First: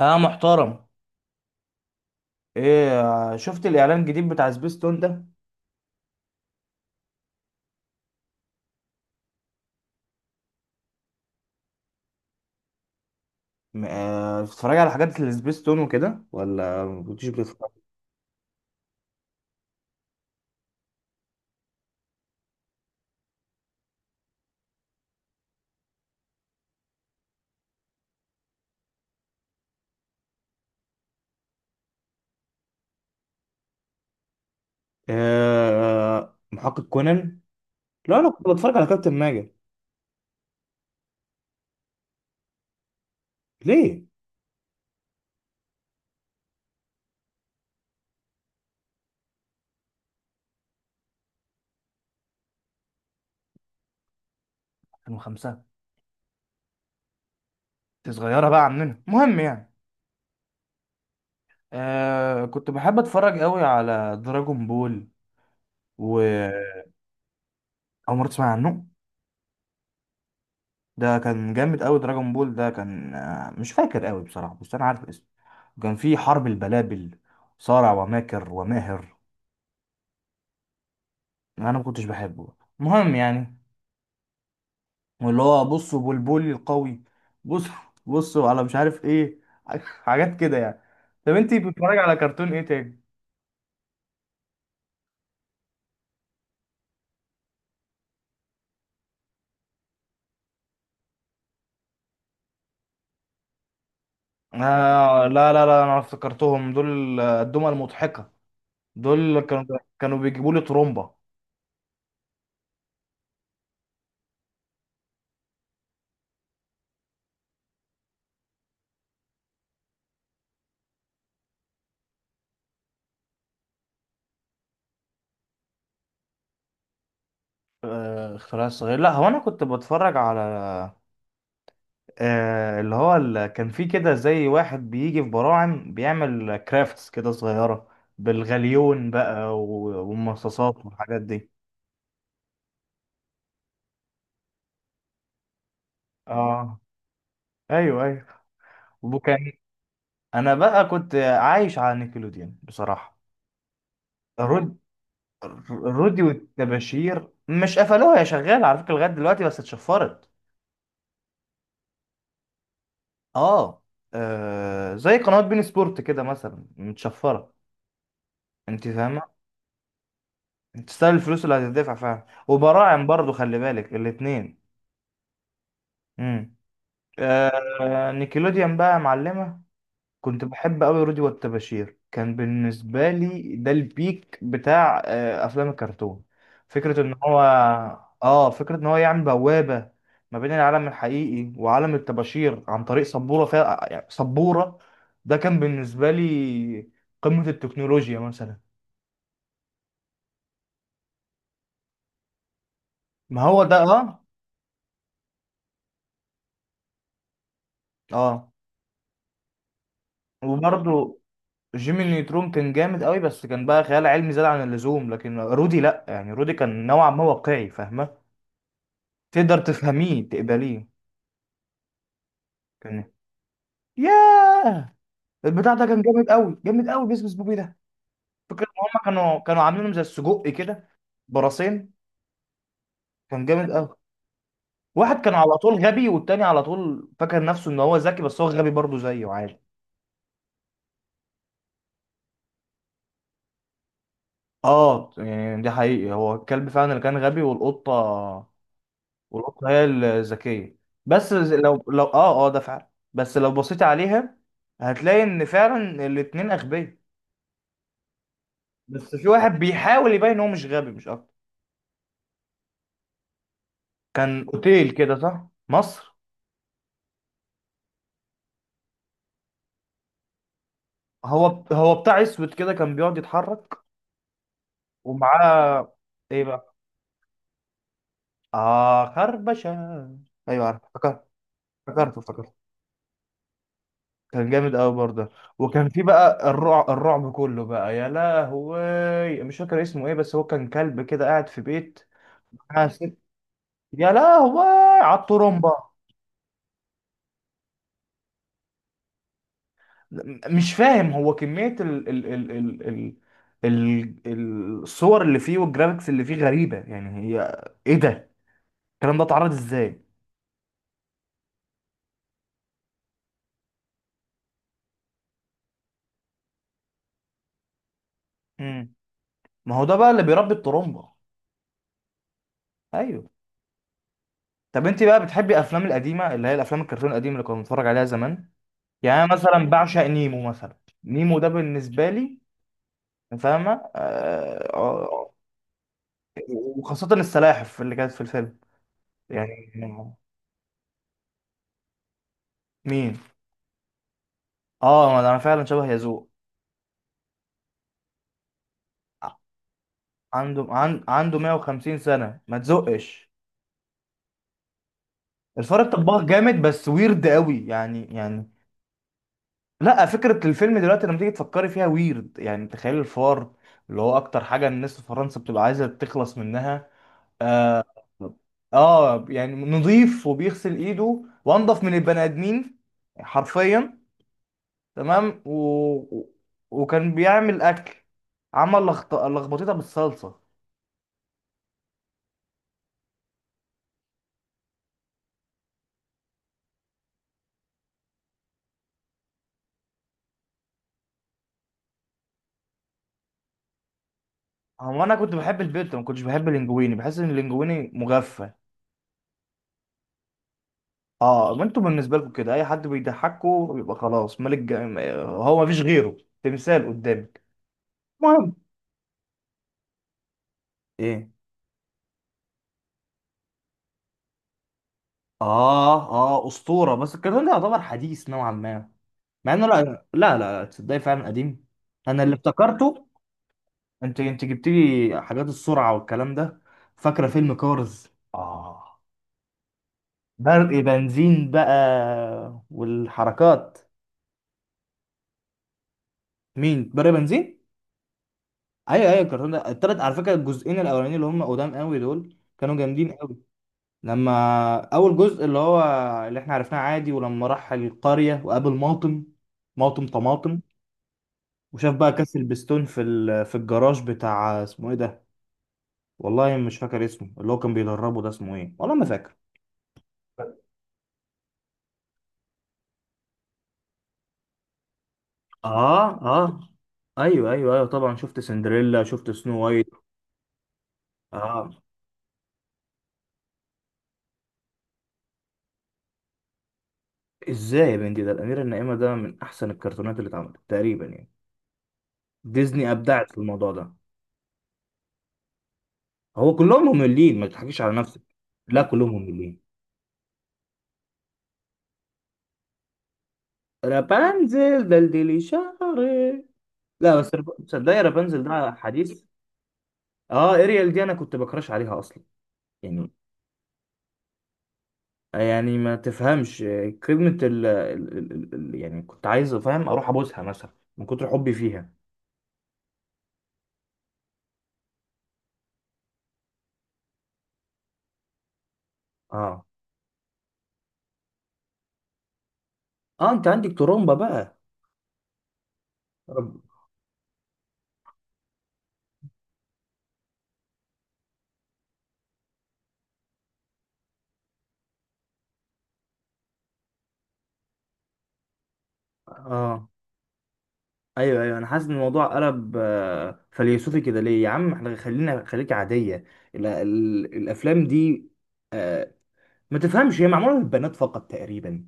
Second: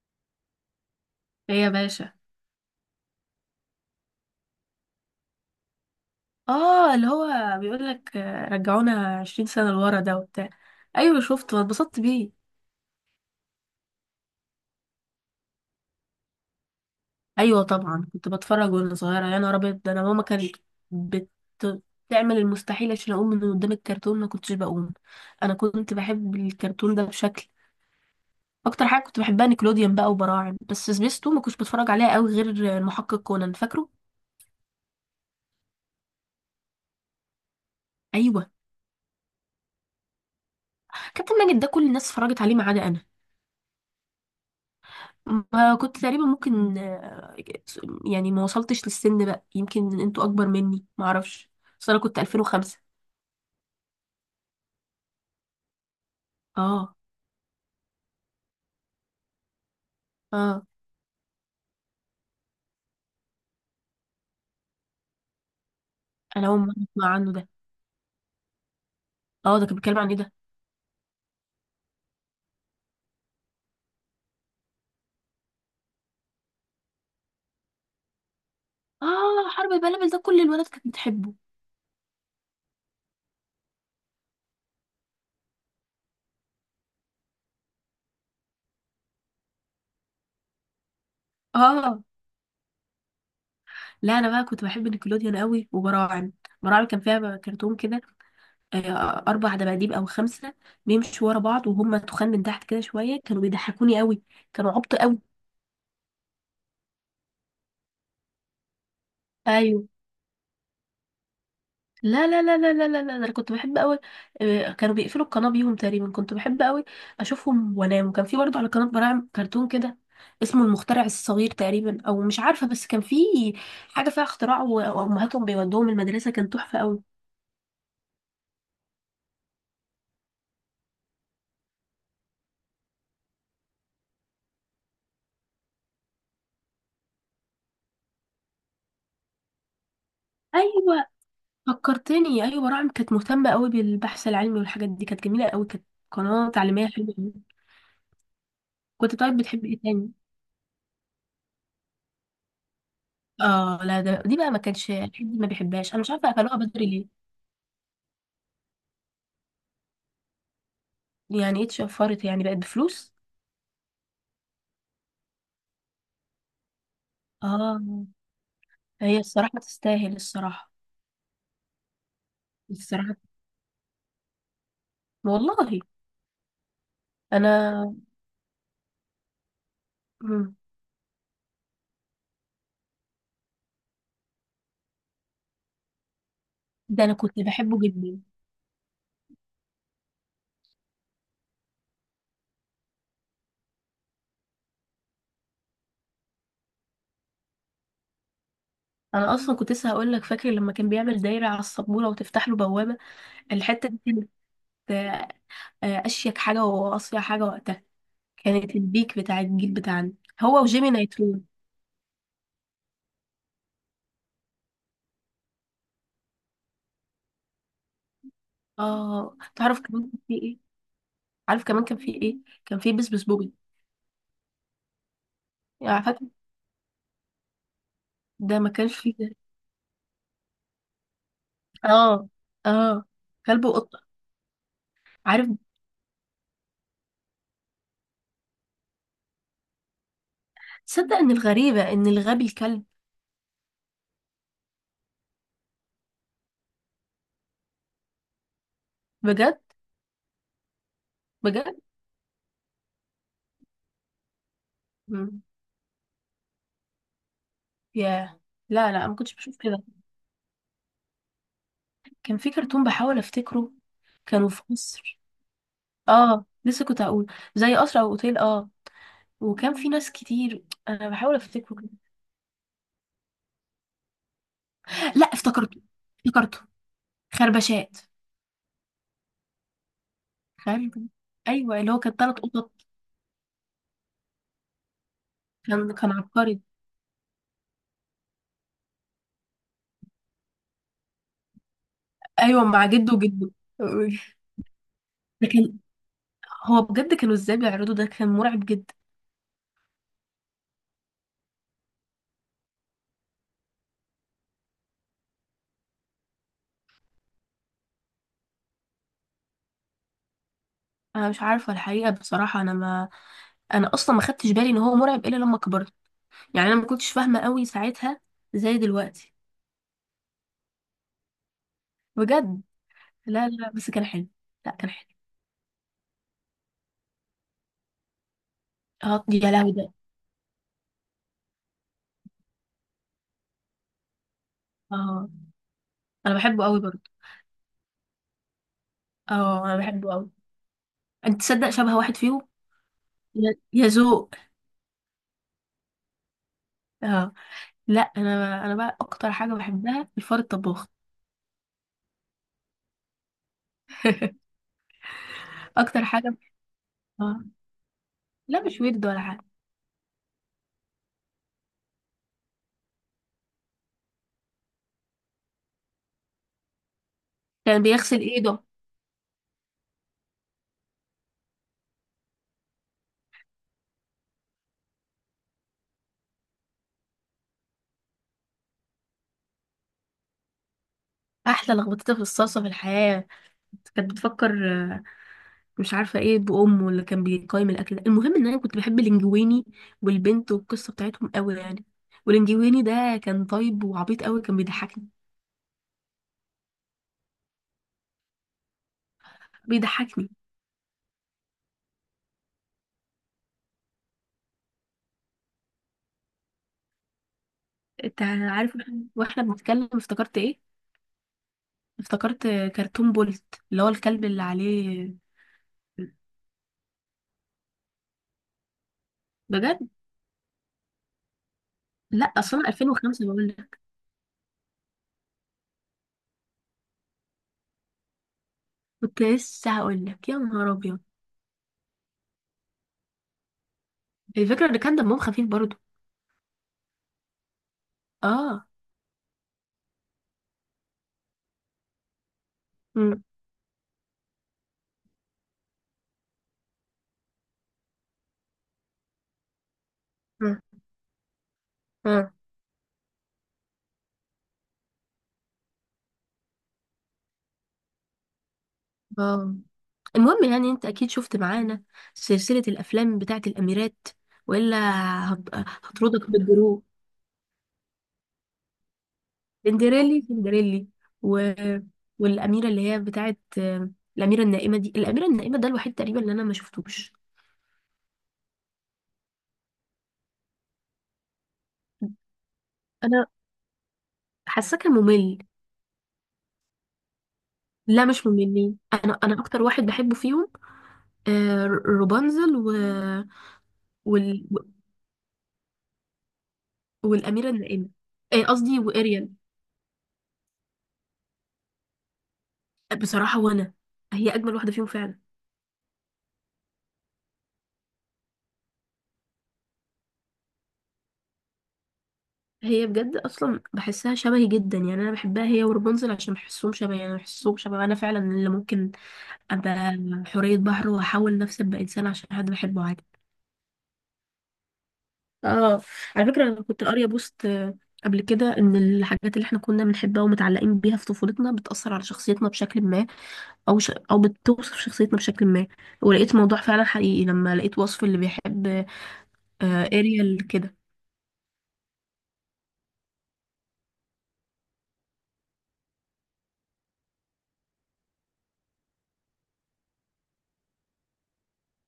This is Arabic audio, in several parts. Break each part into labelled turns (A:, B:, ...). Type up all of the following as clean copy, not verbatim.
A: اه، محترم.
B: ايه يا باشا.
A: ايه؟ شفت الاعلان الجديد بتاع سبيستون ده؟
B: اه، اللي هو بيقول لك رجعونا 20 سنة لورا ده وبتاع. ايوه شفته واتبسطت بيه.
A: بتتفرج على حاجات السبيستون وكده، ولا ما كنتش
B: ايوه
A: بتتفرج؟
B: طبعا كنت بتفرج وانا صغيرة، يا نهار ابيض ده، انا ماما كانت بت- بتعمل المستحيل عشان اقوم من قدام الكرتون، ما كنتش بقوم. انا كنت بحب الكرتون ده بشكل. اكتر حاجة كنت بحبها نيكلوديان بقى وبراعم، بس سبيستو ما كنتش بتفرج عليها قوي غير المحقق كونان، فاكره.
A: آه، محقق كونان. لا، انا كنت
B: ايوه،
A: بتفرج على كابتن ماجد.
B: كابتن ماجد ده كل الناس اتفرجت عليه ما عدا انا.
A: ليه؟
B: ما كنت تقريبا ممكن، يعني ما وصلتش للسن بقى، يمكن انتوا اكبر مني، ما اعرفش. بس انا كنت 2005.
A: 2005.
B: اه
A: انت صغيره بقى عننا، المهم يعني.
B: اه.
A: كنت بحب اتفرج قوي على دراجون بول و
B: انا اول مره اسمع عنه ده.
A: اول مره تسمع عنه؟
B: اه، ده كان بيتكلم عن ايه ده؟
A: ده كان جامد قوي، دراجون بول ده كان مش فاكر قوي بصراحه، بس انا عارف اسمه. كان فيه حرب البلابل، صارع وماكر وماهر.
B: اه، حرب البلبل ده كل الولاد كانت بتحبه.
A: انا ما كنتش بحبه، المهم يعني. واللي هو، بصوا بلبلي القوي. بص، بصوا على مش عارف ايه. حاجات كده يعني. طب انتي بتتفرج
B: اه
A: على كرتون ايه تاني؟
B: لا، انا بقى كنت بحب نيكلوديان قوي وبراعم. براعم كان فيها كرتون كده، آه، اربع دباديب او خمسه، بيمشوا ورا بعض وهم تخان من تحت كده شويه، كانوا بيضحكوني قوي، كانوا عبط قوي.
A: لا لا لا، انا افتكرتهم دول، الدمى المضحكة. دول كانوا
B: ايوه.
A: كانوا بيجيبوا لي ترومبا.
B: لا لا لا لا لا لا لا، ده انا كنت بحب قوي. كانوا بيقفلوا القناه بيهم تقريبا، كنت بحب قوي اشوفهم وانام. وكان في برضه على قناه براعم كرتون كده اسمه المخترع الصغير تقريبا، او مش عارفه، بس كان في حاجه فيها اختراع، وامهاتهم بيودوهم المدرسه، كان تحفه قوي.
A: اختراع الصغير، لا هو انا كنت بتفرج على اللي هو كان في كده زي واحد بيجي في براعم بيعمل كرافتس كده صغيرة، بالغليون بقى والمصاصات
B: ايوه
A: والحاجات دي.
B: فكرتني، ايوه براعم كانت مهتمه قوي بالبحث العلمي والحاجات دي، كانت جميله قوي، كانت قناه
A: اه،
B: تعليميه حلوه قوي.
A: ايوه ايوه.
B: كنت طيب،
A: وكان
B: بتحب ايه تاني؟
A: انا بقى كنت عايش على نيكلوديان بصراحه.
B: اه لا، ده دي بقى ما
A: رود
B: كانش حد ما بيحبهاش، انا مش
A: رودي
B: عارفه قفلوها بدري ليه.
A: والتباشير مش قفلوها، يا شغال على فكره لغايه دلوقتي، بس اتشفرت.
B: يعني ايه اتشفرت؟ يعني بقت بفلوس؟
A: اه. زي قنوات بين سبورت كده مثلا متشفره.
B: اه.
A: انت
B: هي
A: فاهمه؟
B: الصراحة تستاهل الصراحة.
A: انت تستاهل الفلوس اللي هتدفع فعلا، وبراعم
B: الصراحة
A: برضو خلي بالك الاتنين.
B: والله.
A: امم
B: انا.
A: نيكلوديان بقى معلمه. كنت
B: مم.
A: بحب قوي رودي والتباشير، كان بالنسبة لي ده البيك بتاع أفلام الكرتون. فكرة
B: ده انا
A: إن
B: كنت
A: هو
B: بحبه جدا.
A: فكرة إن هو يعمل بوابة ما بين العالم الحقيقي وعالم الطباشير عن طريق سبورة فيها، يعني سبورة. ده كان بالنسبة لي قمة التكنولوجيا مثلا.
B: انا اصلا كنت لسه هقول لك، فاكر لما كان بيعمل دايرة على السبورة وتفتح له بوابة؟
A: ما هو ده،
B: الحتة دي
A: آه.
B: كانت آه، اشيك حاجة واصيع حاجة وقتها.
A: آه
B: كانت البيك بتاع الجيل بتاعنا، هو وجيمي
A: وبرضه
B: نيترون.
A: جيمي نيوترون كان جامد قوي، بس كان بقى خيال علمي زاد عن اللزوم، لكن رودي لأ، يعني رودي كان نوعا ما واقعي، فاهمة؟
B: اه،
A: تقدر
B: تعرف كمان كان
A: تفهميه
B: في ايه؟
A: تقبليه.
B: عارف كمان كان في ايه؟ كان في
A: كان
B: بسبس بوبي.
A: ياه! البتاع ده كان
B: يعني فاكر؟
A: جامد قوي، جامد قوي، بيس بيس بوبي ده.
B: ده
A: فكرة
B: ما
A: ان
B: كانش
A: هم
B: فيه ده؟
A: كانوا عاملينهم زي السجق كده، براسين.
B: اه اه،
A: كان
B: كلب
A: جامد قوي.
B: وقطة.
A: واحد كان
B: عارف،
A: على طول غبي، والتاني على طول فاكر نفسه ان هو ذكي، بس هو غبي برضه زيه عادي.
B: تصدق ان الغريبة ان الغبي الكلب.
A: اه، يعني ده حقيقي، هو الكلب فعلا اللي كان غبي، والقطة.
B: بجد؟
A: والقطة هي الذكية. بس
B: بجد؟
A: لو ده فعلا، بس لو بصيت عليها هتلاقي
B: مم.
A: ان فعلا الاتنين اغبياء.
B: ياه. لا لا، ما
A: بس في
B: كنتش
A: واحد
B: بشوف كده.
A: بيحاول يبين ان هو مش غبي، مش اكتر.
B: كان في كرتون بحاول افتكره،
A: كان
B: كانوا في
A: اوتيل كده،
B: مصر.
A: صح؟ مصر.
B: اه لسه كنت هقول، زي قصر او اوتيل، اه. وكان في ناس كتير، انا بحاول
A: هو
B: افتكره كده.
A: هو بتاع اسود كده كان بيقعد يتحرك،
B: لا افتكرته،
A: ومعاه ايه
B: افتكرته.
A: بقى؟
B: خربشات.
A: اه، خربشه. ايوه، عارف،
B: خرب
A: افتكرت،
B: ايوه، اللي هو كان
A: افتكرت،
B: ثلاث
A: افتكرت.
B: قطط.
A: كان جامد قوي برضه. وكان
B: كان
A: في
B: كان
A: بقى
B: عبقري.
A: الرعب، الرعب كله بقى، يا لهوي، مش فاكر اسمه ايه، بس هو كان كلب كده قاعد في بيت،
B: ايوه، مع
A: معاه
B: جده
A: ست.
B: وجده.
A: يا لهوي، على
B: ده
A: الطرمبه.
B: كان، هو بجد كانوا ازاي بيعرضوا ده؟ كان مرعب جدا.
A: مش فاهم، هو كميه الصور اللي فيه والجرافيكس اللي فيه غريبه، يعني هي ايه ده؟ الكلام ده اتعرض ازاي؟
B: انا مش عارفه الحقيقه بصراحه، انا اصلا ما خدتش بالي ان هو مرعب الا لما كبرت. يعني انا ما كنتش فاهمه قوي ساعتها زي
A: امم
B: دلوقتي.
A: ما هو ده بقى اللي بيربي الطرمبة.
B: بجد؟
A: ايوه.
B: لا لا، بس كان حلو. لا
A: طب
B: كان
A: انت
B: حلو.
A: بقى بتحبي الافلام القديمه، اللي هي الافلام الكرتون القديمه اللي كنا بنتفرج عليها زمان؟ يعني
B: اه
A: انا
B: يا
A: مثلا
B: لهوي ده.
A: بعشق نيمو مثلا. نيمو ده بالنسبه لي، فاهمه؟
B: اه انا بحبه قوي برضه.
A: وخاصه السلاحف اللي كانت في الفيلم،
B: اه
A: يعني.
B: انا بحبه قوي. انت تصدق شبه واحد فيهم،
A: مين؟
B: يا ذوق.
A: اه، انا فعلا شبه يزوق.
B: اه لا، انا بقى اكتر حاجه بحبها الفار الطباخ.
A: عنده 150 سنه، ما تزقش. الفار
B: اكتر
A: الطباخ
B: حاجه.
A: جامد، بس ويرد
B: اه.
A: قوي، يعني.
B: لا مش ويرد ولا حاجه.
A: لا، فكرة الفيلم دلوقتي لما تيجي تفكري فيها ويرد، يعني تخيل الفار اللي هو أكتر حاجة الناس في فرنسا بتبقى عايزة تخلص منها.
B: كان
A: آه,
B: بيغسل ايده.
A: يعني نظيف وبيغسل إيده وأنضف من البني آدمين، حرفيا. تمام و- وكان بيعمل أكل، عمل لخبطتها بالصلصة.
B: احلى لخبطتها في الصلصه في الحياه، كانت بتفكر. مش عارفه ايه بامه اللي كان بيقيم الاكل ده، المهم ان انا كنت بحب الانجويني والبنت والقصه بتاعتهم قوي يعني. والانجويني ده كان طيب وعبيط قوي، كان
A: هو
B: بيضحكني.
A: أنا كنت بحب البيت، ما كنتش بحب اللينجويني، بحس إن اللينجويني مغفى.
B: بيضحكني.
A: اه، ما انتوا بالنسبه لكم كده اي حد بيضحكوا بيبقى خلاص ملك، هو مفيش غيره، تمثال قدامك.
B: انت
A: المهم.
B: عارف، واحنا بنتكلم افتكرت ايه.
A: ايه؟
B: افتكرت كرتون بولت، اللي هو الكلب اللي عليه.
A: اه، اه، اسطوره، بس الكرتون ده يعتبر حديث نوعا ما، مع انه
B: بجد؟
A: لا لا لا لا، تصدقي فعلا قديم. انا
B: لا
A: اللي
B: اصلا أنا
A: افتكرته.
B: 2005 بقول لك.
A: انت جبت لي حاجات السرعه والكلام ده. فاكره فيلم كارز؟ اه.
B: كنت لسه هقول لك، يا نهار
A: برق
B: ابيض.
A: بنزين بقى، والحركات.
B: الفكره ان كان دمهم خفيف برضو.
A: مين برق بنزين؟
B: اه.
A: ايوه، ايوه. الكرتون ده التلات، على فكره الجزئين الاولانيين اللي هم قدام قوي دول كانوا جامدين. لما اول جزء اللي هو اللي احنا عرفناه عادي، ولما راح القرية وقابل ماطم، ماطم طماطم، وشاف بقى
B: امم
A: كاس البستون في في الجراج بتاع اسمه ايه ده. والله مش فاكر اسمه، اللي هو كان بيدربه ده اسمه ايه، والله ما فاكر.
B: اه، المهم يعني، انت اكيد شفت معانا سلسلة الافلام بتاعت الاميرات، والا
A: اه.
B: هطردك
A: اه،
B: بالجروح.
A: ايوه ايوه ايوه، طبعا شفت سندريلا، شفت سنو وايت.
B: سندريلي سندريلي، و...
A: اه.
B: والاميرة اللي هي بتاعت الاميرة النائمة دي. الاميرة النائمة ده الوحيد تقريبا اللي انا ما شفتوش.
A: ازاي يا بنتي؟ ده الاميره النائمه، ده من احسن الكرتونات اللي اتعملت تقريبا، يعني. ديزني
B: انا
A: ابدعت في الموضوع ده.
B: حاساه كان ممل.
A: هو كلهم مملين، ما تضحكيش على
B: لا
A: نفسك.
B: مش مملين،
A: لا، كلهم
B: انا
A: مملين.
B: اكتر واحد بحبه فيهم روبانزل وال...
A: رابنزل، دلدلي شعري. لا بس
B: والاميرة النائمة،
A: تصدقي رابنزل ده
B: قصدي
A: حديث.
B: واريال.
A: اه، اريال دي انا كنت بكراش عليها اصلا، يعني.
B: بصراحة وانا، هي اجمل واحدة فيهم فعلا.
A: يعني ما تفهمش، كلمة يعني كنت عايز، فاهم، اروح ابوسها مثلا من كتر حبي فيها.
B: هي بجد اصلا بحسها شبهي جدا، يعني انا بحبها هي ورابنزل عشان بحسهم شبهي، انا فعلا اللي ممكن
A: اه.
B: ابقى حورية بحر واحاول نفسي ابقى انسان عشان حد بحبه عادي.
A: اه، انت عندك ترومبا بقى.
B: اه. على فكرة
A: رب...
B: انا كنت قارية بوست قبل كده ان الحاجات اللي احنا كنا بنحبها ومتعلقين بيها في طفولتنا بتأثر على شخصيتنا بشكل ما، او بتوصف شخصيتنا بشكل ما. ولقيت موضوع فعلا حقيقي لما لقيت وصف اللي بيحب
A: اه.
B: اريال كده.
A: ايوه، ايوه، انا حاسس ان الموضوع قلب فيلسوفي كده ليه يا عم، احنا خليك عادية. الافلام دي، ما تفهمش، هي معمولة للبنات فقط تقريبا.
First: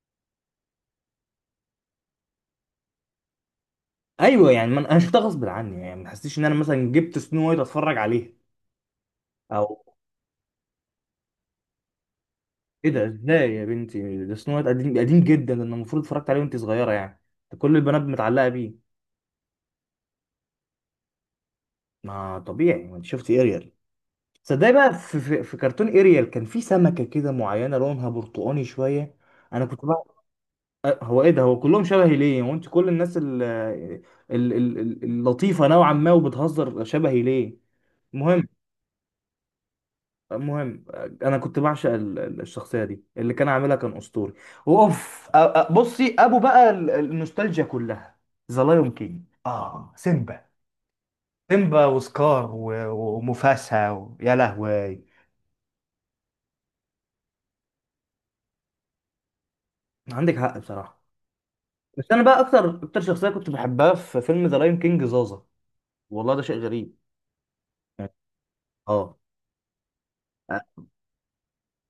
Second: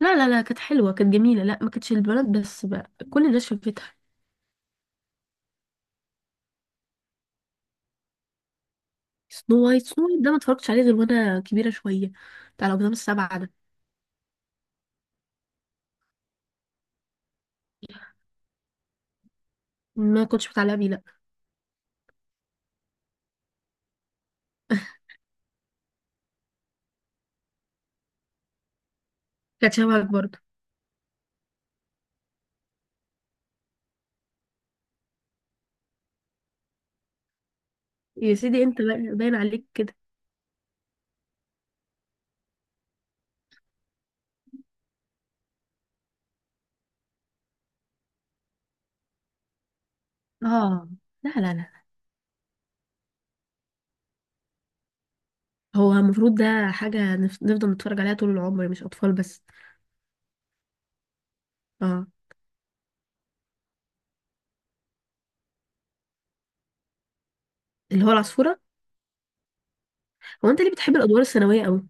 B: لا لا لا، كانت حلوة، كانت جميلة، لا ما كانتش البنات بس بقى، كل الناس شافتها.
A: ايوه يعني، ما انا شفتها غصب عني، يعني ما تحسيش ان انا مثلا جبت سنو وايت اتفرج عليها.
B: سنو وايت.
A: او
B: سنو وايت ده ما اتفرجتش عليه غير وانا كبيرة شوية، بتاع
A: ايه
B: الأقزام
A: ده،
B: السبعة ده.
A: ازاي يا بنتي، ده سنو وايت قديم قديم جدا، ده أنا المفروض اتفرجت عليه وانت صغيره، يعني. ده كل البنات متعلقه بيه.
B: ما كنتش متعلقة بيه، لا.
A: ما طبيعي، ما انت شفتي اريال. صدقني بقى، في كرتون اريال كان في سمكه كده معينه لونها برتقاني شويه. انا
B: كانت
A: كنت
B: شبهك
A: بقى،
B: برضه.
A: هو ايه ده؟ هو كلهم شبهي ليه؟ هو انت كل الناس اللطيفه نوعا ما وبتهزر شبهي ليه؟
B: يا
A: المهم.
B: سيدي، انت باين عليك كده.
A: المهم، انا كنت بعشق الشخصيه دي، اللي كان عاملها كان اسطوري. واوف، بصي، ابو بقى النوستالجيا كلها. ذا لايون كينج، اه، سيمبا.
B: اه لا لا لا.
A: سيمبا وسكار ومفاسا يا لهوي.
B: هو المفروض ده حاجة نفضل نتفرج عليها طول العمر، مش أطفال بس.
A: عندك حق بصراحه. بس
B: اه،
A: انا بقى اكتر اكتر شخصيه كنت بحبها في فيلم ذا لايون كينج، زازا. والله، ده شيء غريب،
B: اللي هو
A: يعني.
B: العصفورة.
A: اه.
B: هو انت ليه بتحب الأدوار الثانوية قوي؟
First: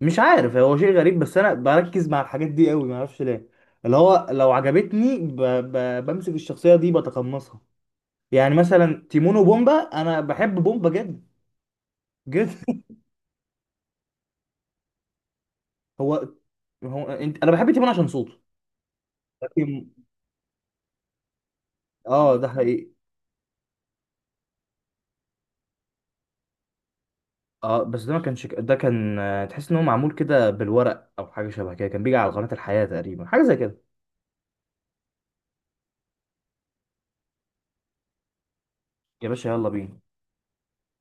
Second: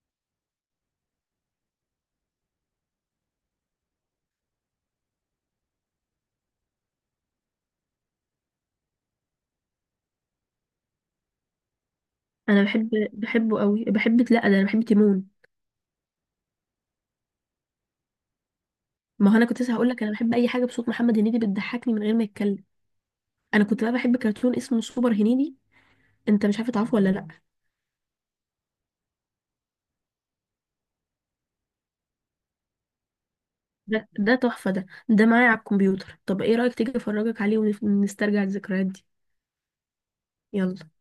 A: مش عارف، هو شيء غريب بس انا بركز مع الحاجات دي قوي، ما اعرفش ليه. اللي هو لو عجبتني، بمسك الشخصيه دي، بتقمصها. يعني مثلا تيمون وبومبا، انا بحب بومبا جدا، جدا.
B: انا بحب بحبه قوي بحب لا ده انا بحب تيمون.
A: هو هو انت، انا بحب تيمون عشان صوته،
B: ما هو انا كنت لسه
A: لكن.
B: هقول لك، انا بحب اي حاجة بصوت محمد هنيدي، بتضحكني من غير ما
A: اه، ده
B: يتكلم.
A: حقيقي.
B: انا كنت بقى بحب كرتون اسمه سوبر هنيدي، انت مش عارفه تعرفه ولا لا؟
A: اه، بس ده ما كانش ده كان تحس ان هو معمول كده بالورق او حاجه شبه كده، كان بيجي على قناه الحياه تقريبا، حاجه زي كده.
B: ده تحفة، ده معايا على الكمبيوتر، طب ايه رأيك تيجي افرجك عليه ونسترجع الذكريات دي؟
A: يا باشا، يلا بينا.
B: يلا.